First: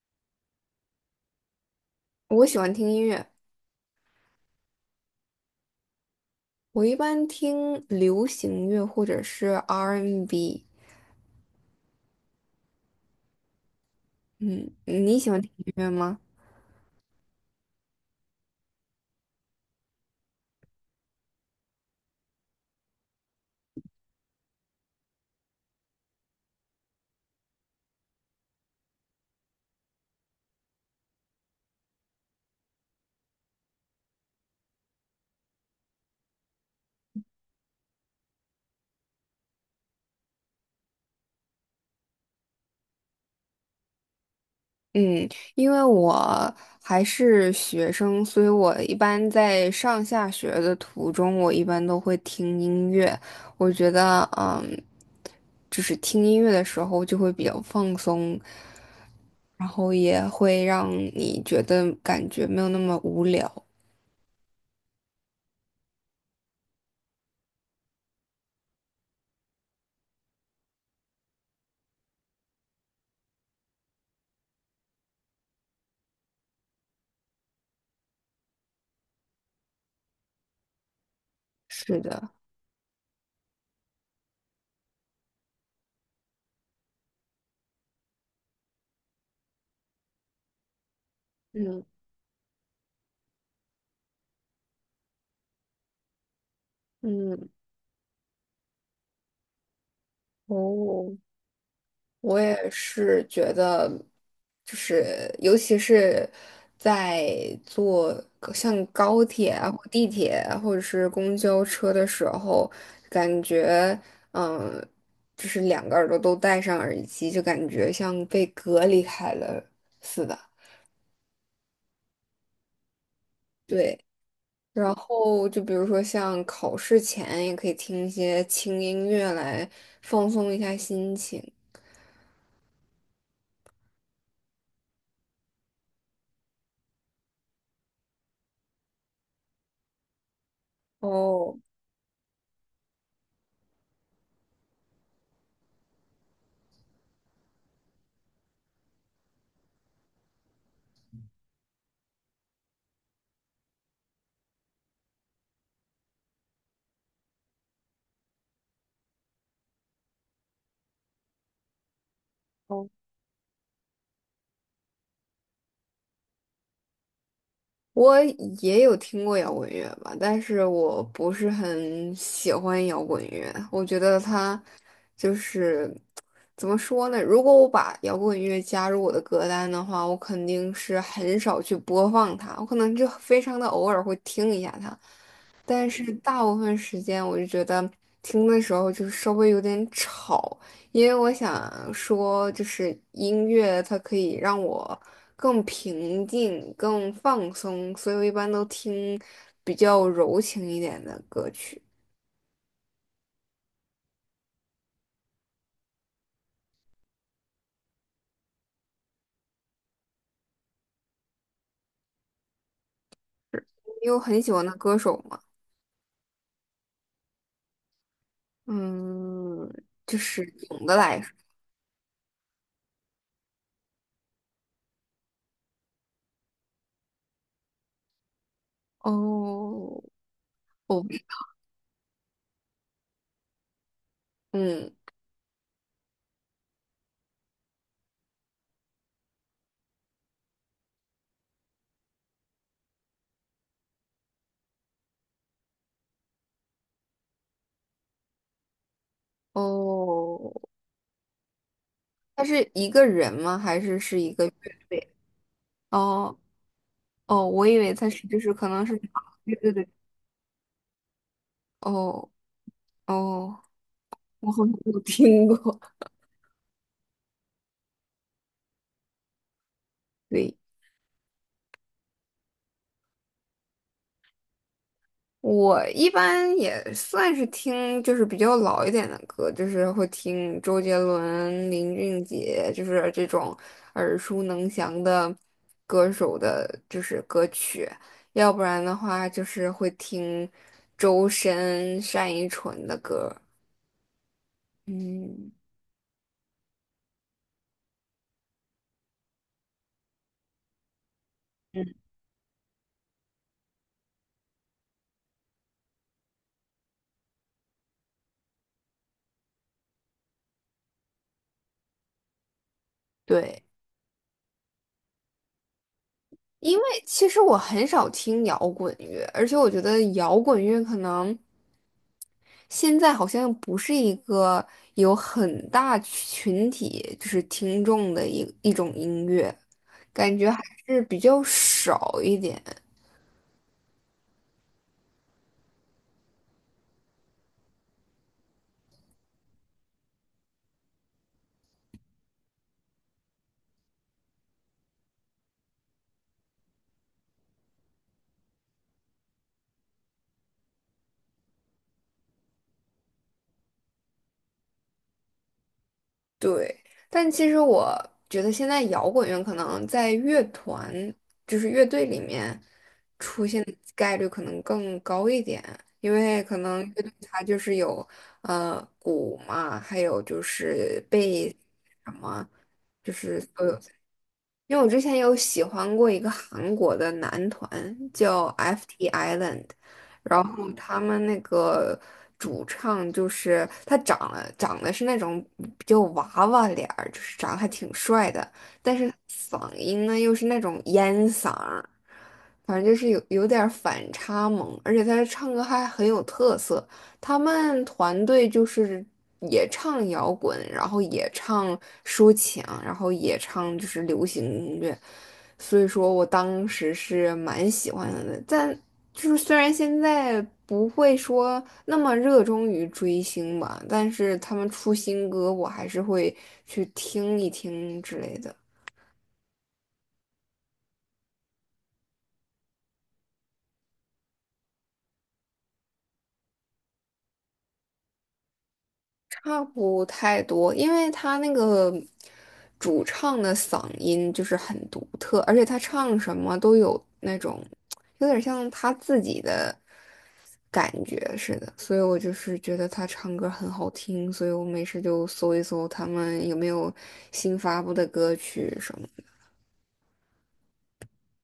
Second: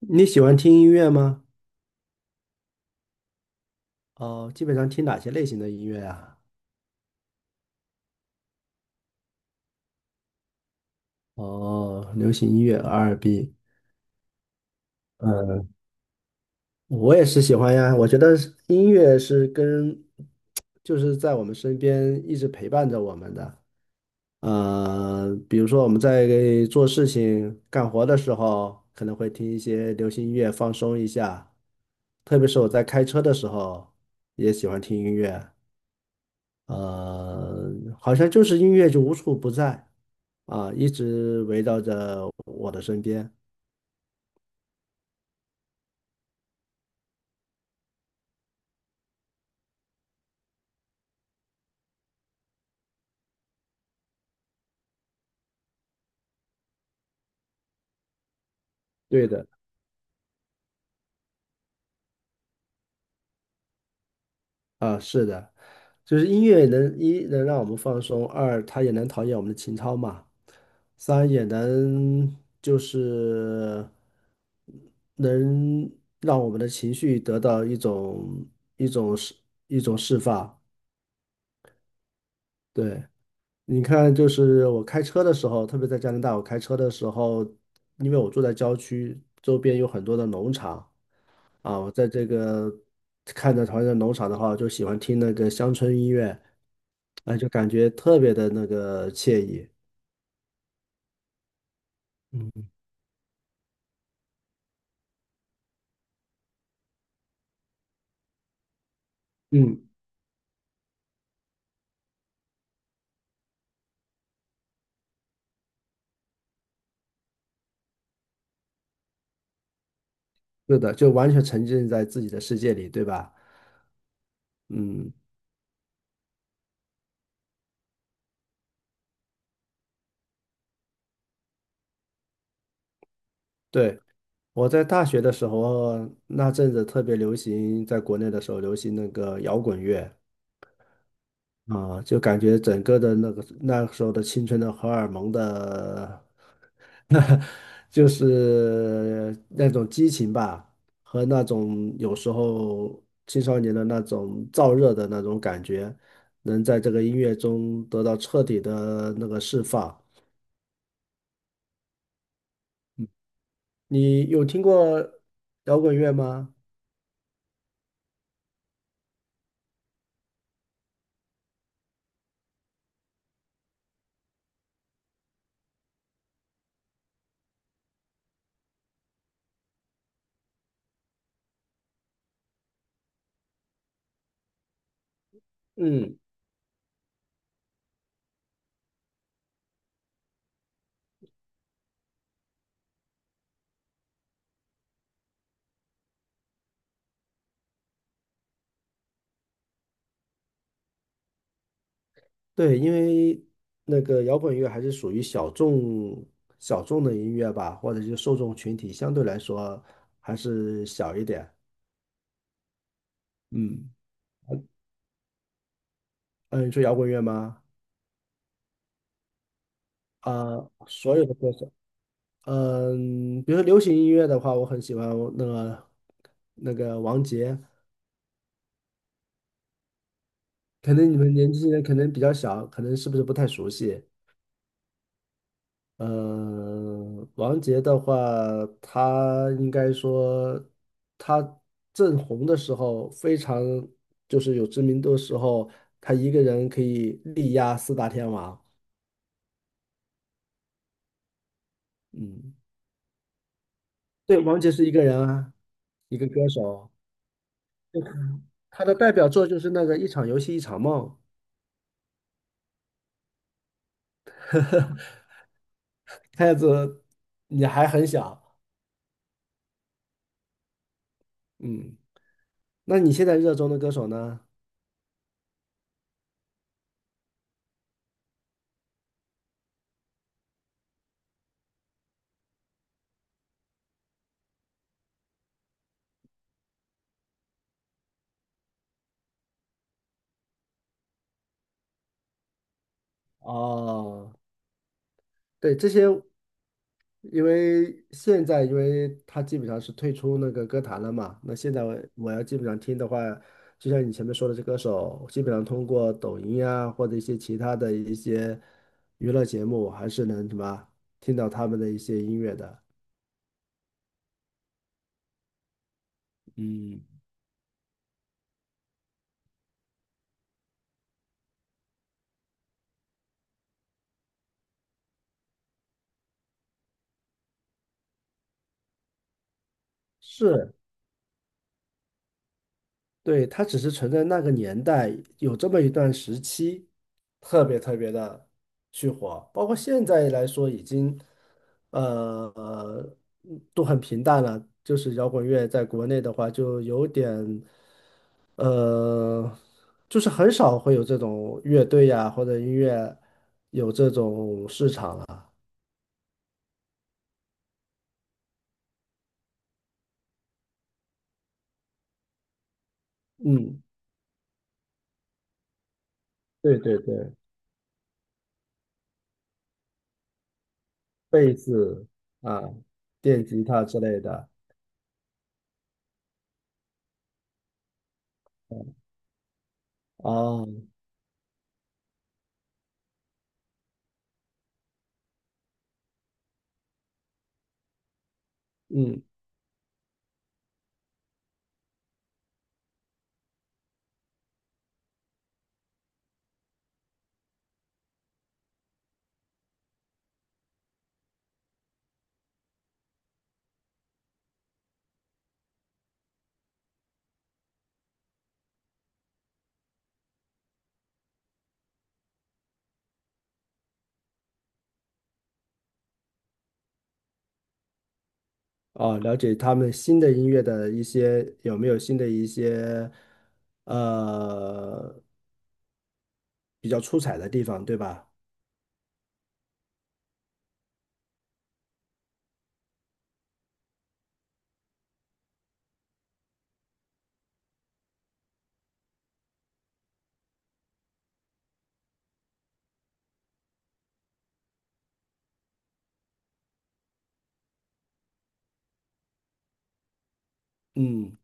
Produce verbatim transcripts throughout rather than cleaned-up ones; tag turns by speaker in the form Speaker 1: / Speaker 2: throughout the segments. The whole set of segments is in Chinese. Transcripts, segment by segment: Speaker 1: 你喜欢听音乐吗？
Speaker 2: 我喜欢听音乐，
Speaker 1: 哦，基本上听哪些类型的音乐啊？
Speaker 2: 我一般听流行乐或者是 R&B。
Speaker 1: 哦，流行音乐、R&B。
Speaker 2: 嗯，你喜欢听
Speaker 1: 嗯，
Speaker 2: 音乐吗？
Speaker 1: 我也是喜欢呀。我觉得是音乐是跟，就是在我们身边一直陪伴着我们的。呃，比如说我们在做事情、干活的时候，可能会听一些流行音乐放松一下。特别是我在开车的时候，也喜欢听音乐。呃，好像就是音乐就无处不在啊，一直围绕着我的身边。
Speaker 2: 嗯，因为我还是学生，所以我一般在上下学的途中，我一般都会听音乐。我觉得，嗯，就是听音乐的时候就会比较放松，
Speaker 1: 对的，
Speaker 2: 然后也会让你觉得感觉没有那么无聊。
Speaker 1: 啊，是的，就是音乐能一能让我们放松，二它也能陶冶我们的情操嘛，三也能就是能让我们的情绪得到一种一种释一种释放。
Speaker 2: 是的，
Speaker 1: 对，你看，就是我开车的时候，特别在加拿大，我开车的时候，因为我住在郊区，周边有很多的农场啊，
Speaker 2: 嗯。
Speaker 1: 我在这个看着旁边的农场的话，我就喜欢听那个乡村音乐，
Speaker 2: 嗯
Speaker 1: 啊，就
Speaker 2: 嗯，
Speaker 1: 感觉特别的那个惬意。
Speaker 2: 哦，我也是觉得，就是尤其是在坐高像高铁啊、或
Speaker 1: 嗯，
Speaker 2: 地铁啊或者是公交车的时候，感觉嗯，就是两个耳朵都戴上耳机，就感觉像被隔离开了似的。
Speaker 1: 是的，就完全沉浸在自己的世界里，对吧？
Speaker 2: 对，然
Speaker 1: 嗯，
Speaker 2: 后就比如说像考试前也可以听一些轻音乐来放松一下心情。
Speaker 1: 对。我在大学的时候，那阵子特别流行，在国内的时候流行那个摇滚乐。
Speaker 2: 哦
Speaker 1: 啊，就感觉整个的那个那时候的青春的荷尔蒙的，就是那种激情吧，和那种有时候青少年的那种燥热的那种感觉，能在这个音乐中得到彻底的那个释放。
Speaker 2: 哦，
Speaker 1: 你有听过摇滚乐吗？
Speaker 2: 我也有听过摇滚乐吧，但是我不是很喜欢摇滚乐。我觉得它就是怎么说呢？如果我把摇滚乐加入我的歌单的话，我肯定是很少去播放它，我可能就非常的偶尔会听一下它，但是
Speaker 1: 嗯。
Speaker 2: 大部分时间我就觉得听的时候就稍微有点吵，因为我想说，就是音乐它可以让我更平静、更放松，所以我一般都听比较柔情一点的歌曲。
Speaker 1: 对，因为那个摇滚乐还是属于小众小众的音乐吧，或者是受众群体相对来说还是小一点。嗯，
Speaker 2: 你有很喜欢的歌手吗？
Speaker 1: 嗯，你说摇滚乐吗？
Speaker 2: 嗯，就是
Speaker 1: 啊、
Speaker 2: 总的
Speaker 1: 所
Speaker 2: 来
Speaker 1: 有
Speaker 2: 说，
Speaker 1: 的歌手，嗯、比如说流行音乐的话，我很喜欢那个那个王杰，
Speaker 2: 哦，
Speaker 1: 可
Speaker 2: 哦
Speaker 1: 能你们年轻人可能比较小，可能是不是不太熟悉？
Speaker 2: 嗯，
Speaker 1: 呃，王杰的话，他应该说他正红的时候，非常就是有知名度的时候，他一个人可以力压四大天王。
Speaker 2: 哦，他
Speaker 1: 嗯，
Speaker 2: 是一个人吗？还是是一
Speaker 1: 对，
Speaker 2: 个乐
Speaker 1: 王杰是一个
Speaker 2: 队？
Speaker 1: 人啊，一个
Speaker 2: 哦
Speaker 1: 歌手，
Speaker 2: 哦，我以为他是就是可
Speaker 1: 他
Speaker 2: 能
Speaker 1: 的
Speaker 2: 是，
Speaker 1: 代表作
Speaker 2: 对
Speaker 1: 就是
Speaker 2: 对
Speaker 1: 那
Speaker 2: 对，
Speaker 1: 个《一场游戏一场梦》。
Speaker 2: 哦哦，我好像没有听过。
Speaker 1: 看样子你还很小，
Speaker 2: 对。
Speaker 1: 嗯，那你现在热衷的歌手呢？
Speaker 2: 我一般也算是听，就是比较老一点的歌，就是会听周杰伦、林俊杰，就是这种耳熟能详的歌手的，就是歌曲。要不然的话，就是会听周深、单依纯的歌。
Speaker 1: 哦。
Speaker 2: 嗯，
Speaker 1: 对，这些，因为现在因为他基本上是退出那个歌坛了嘛，那现在我我要基本上听的话，就像你前面说的，这歌手基本上通过抖音啊或者一些其他的一些娱乐节目，还是能什么听到他们的一些音乐的。
Speaker 2: 对，因为
Speaker 1: 嗯，
Speaker 2: 其实我很少听摇滚乐，而且我觉得摇滚乐可能。现在好像不是一个有很大群体就是听众的一一种音乐，感觉还
Speaker 1: 是，
Speaker 2: 是比较少一点。
Speaker 1: 对，它只是存在那个年代有这么一段时期，特别特别的去火，包括现在来说已经呃呃都很平淡了。就是摇滚乐在国内的话，就有点呃，就是很少会有这种乐队呀、或者音乐有这种市场了。
Speaker 2: 对，但其实我觉得现在摇滚乐可能在乐团，就是乐队里面出现的
Speaker 1: 嗯，
Speaker 2: 概率可能更高一点，因为可
Speaker 1: 对
Speaker 2: 能
Speaker 1: 对
Speaker 2: 乐队
Speaker 1: 对，
Speaker 2: 它就是有呃鼓嘛，还有就是贝
Speaker 1: 贝
Speaker 2: 斯
Speaker 1: 斯
Speaker 2: 什么。
Speaker 1: 啊、
Speaker 2: 就是
Speaker 1: 电
Speaker 2: 所
Speaker 1: 吉
Speaker 2: 有。
Speaker 1: 他之类的。
Speaker 2: 因为我之前有喜欢过一个韩国的男团，叫 F T Island，然
Speaker 1: 哦，
Speaker 2: 后他们那个主唱就是他长了长得是那种比较娃娃脸儿，就是长得还挺帅的，但是
Speaker 1: 嗯。
Speaker 2: 嗓音呢又是那种烟嗓儿，反正就是有有点儿反差萌，而且他唱歌还很有特色。他们团队就是也唱摇滚，然后也唱抒情，然后也唱就是流行音乐，所以说我当时是蛮喜欢的。但就是虽然现在不会说那么热衷于追星吧，但是他们出新歌，我还是会去听一听之类的。
Speaker 1: 哦，了解他们新的音乐的一些有没有新的一些呃比较出彩的地方，对吧？
Speaker 2: 差不太多，因为他那个主唱的嗓音就是很独特，而且他唱什么都有那种有点像他自己的感觉似的，所以我就是觉得他唱歌很好听，所以我没事就搜一搜他们有没有新发布的歌曲什么的。
Speaker 1: 嗯，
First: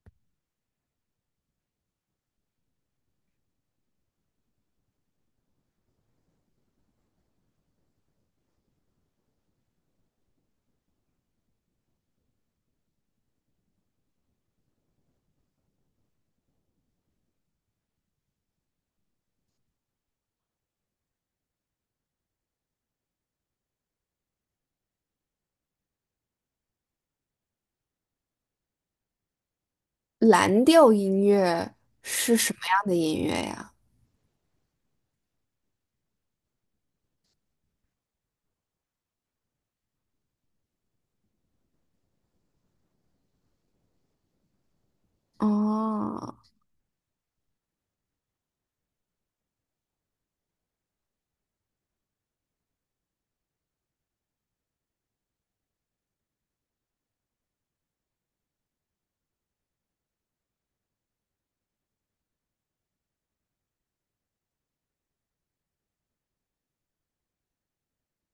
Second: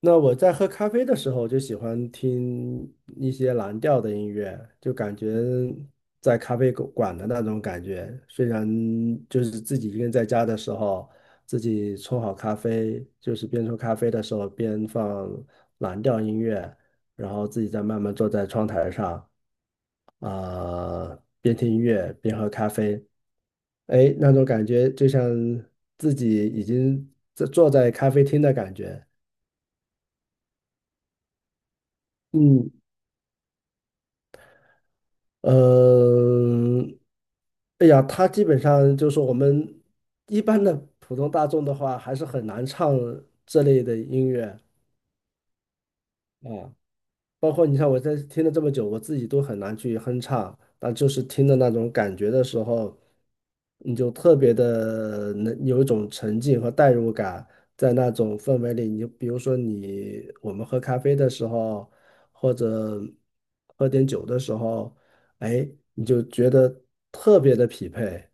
Speaker 1: 那我在喝咖啡的时候就喜欢听一些蓝调的音乐，就感觉在咖啡馆馆的那种感觉。虽然就是自己一个人在家的时候，自己冲好咖啡，就是边冲咖啡的时候边放蓝调音乐，然后自己再慢慢坐在窗台上。啊、边听音乐边喝咖啡，哎，那种感觉就像自己已经在坐在咖啡厅的感觉。
Speaker 2: 蓝调音乐是什么
Speaker 1: 嗯，
Speaker 2: 样的音乐呀？
Speaker 1: 嗯，哎呀，他基本上就是我们一般的普通大众的话，还是很难唱这类的音乐。
Speaker 2: 哦
Speaker 1: 啊。包括你像我在听了这么久，我自己都很难去哼唱，但就是听的那种感觉的时候，你就特别的能有一种沉浸和代入感，在那种氛围里，你就比如说你我们喝咖啡的时候，或者喝点酒的时候，哎，你就觉得特别的匹配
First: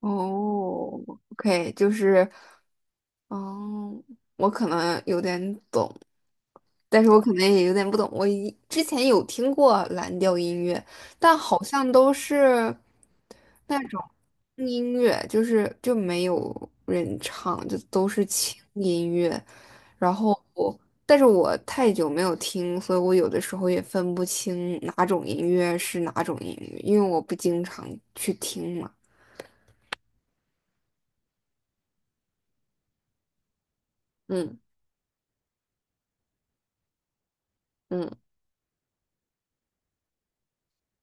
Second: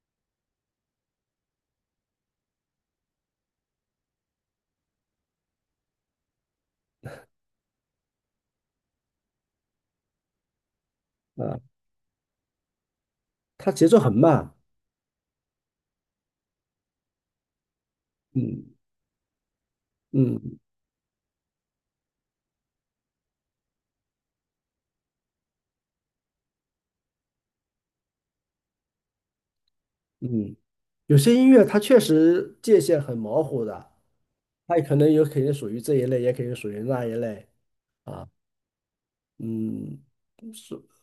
Speaker 2: 哦，OK，就是。哦，我可能有点懂，但是我可能也有点不懂。我一之前有听过蓝调音乐，但
Speaker 1: 啊，
Speaker 2: 好像都是
Speaker 1: 它
Speaker 2: 那
Speaker 1: 节奏
Speaker 2: 种
Speaker 1: 很慢，
Speaker 2: 轻音乐，就是就没有人唱，就都是轻
Speaker 1: 嗯
Speaker 2: 音乐。然后
Speaker 1: 嗯。
Speaker 2: 我，但是我太久没有听，所以我有的时候也分不清哪种音乐是哪种音乐，因为我不经常去听嘛。
Speaker 1: 嗯，有些音乐它确实界限很模糊的，
Speaker 2: 嗯
Speaker 1: 它也可能有肯定属于这一类，也肯定属于那一类
Speaker 2: 嗯。
Speaker 1: 啊。嗯，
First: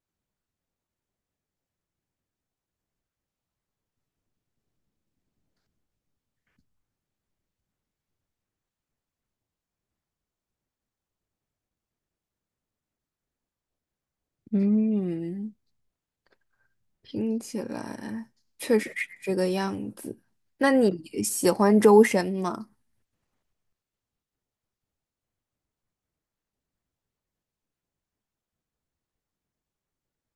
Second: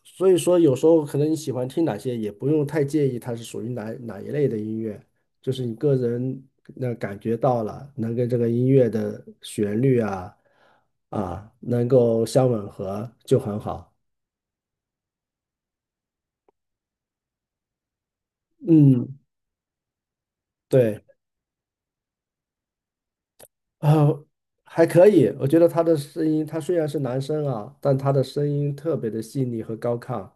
Speaker 1: 所以说有时候可能你喜欢听哪些，也不用太介意它是属于哪哪一类的音乐，就是你个人那感觉到了，能跟这个音乐的旋律啊啊能够相吻合就很好。
Speaker 2: 嗯听起来确实是
Speaker 1: 嗯，
Speaker 2: 这个样子。那
Speaker 1: 对。
Speaker 2: 你喜欢周深吗？
Speaker 1: 呃，还可以，我觉得他的声音，他虽然是男生啊，但他的声音特别的细腻和高亢。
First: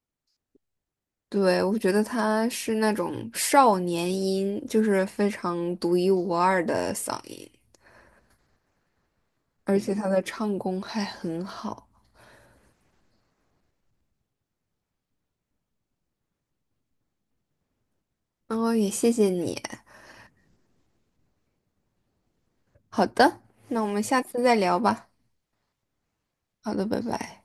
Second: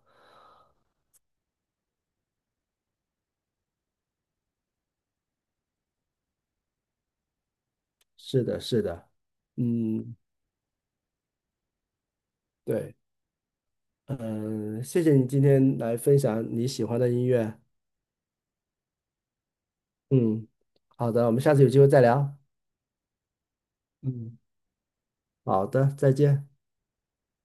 Speaker 2: 对，我觉得他是那种少年音，就是非常独一无二的嗓音，
Speaker 1: 是的，是的，
Speaker 2: 而且他
Speaker 1: 嗯，
Speaker 2: 的唱功还很好。
Speaker 1: 对，嗯，谢谢你今天来分享你喜欢的音乐。
Speaker 2: 然后也谢谢你。
Speaker 1: 嗯，好的，我们下次有机会再聊。
Speaker 2: 好的，那我们下
Speaker 1: 嗯，
Speaker 2: 次再聊吧。
Speaker 1: 好的，再见。
Speaker 2: 好的，拜拜。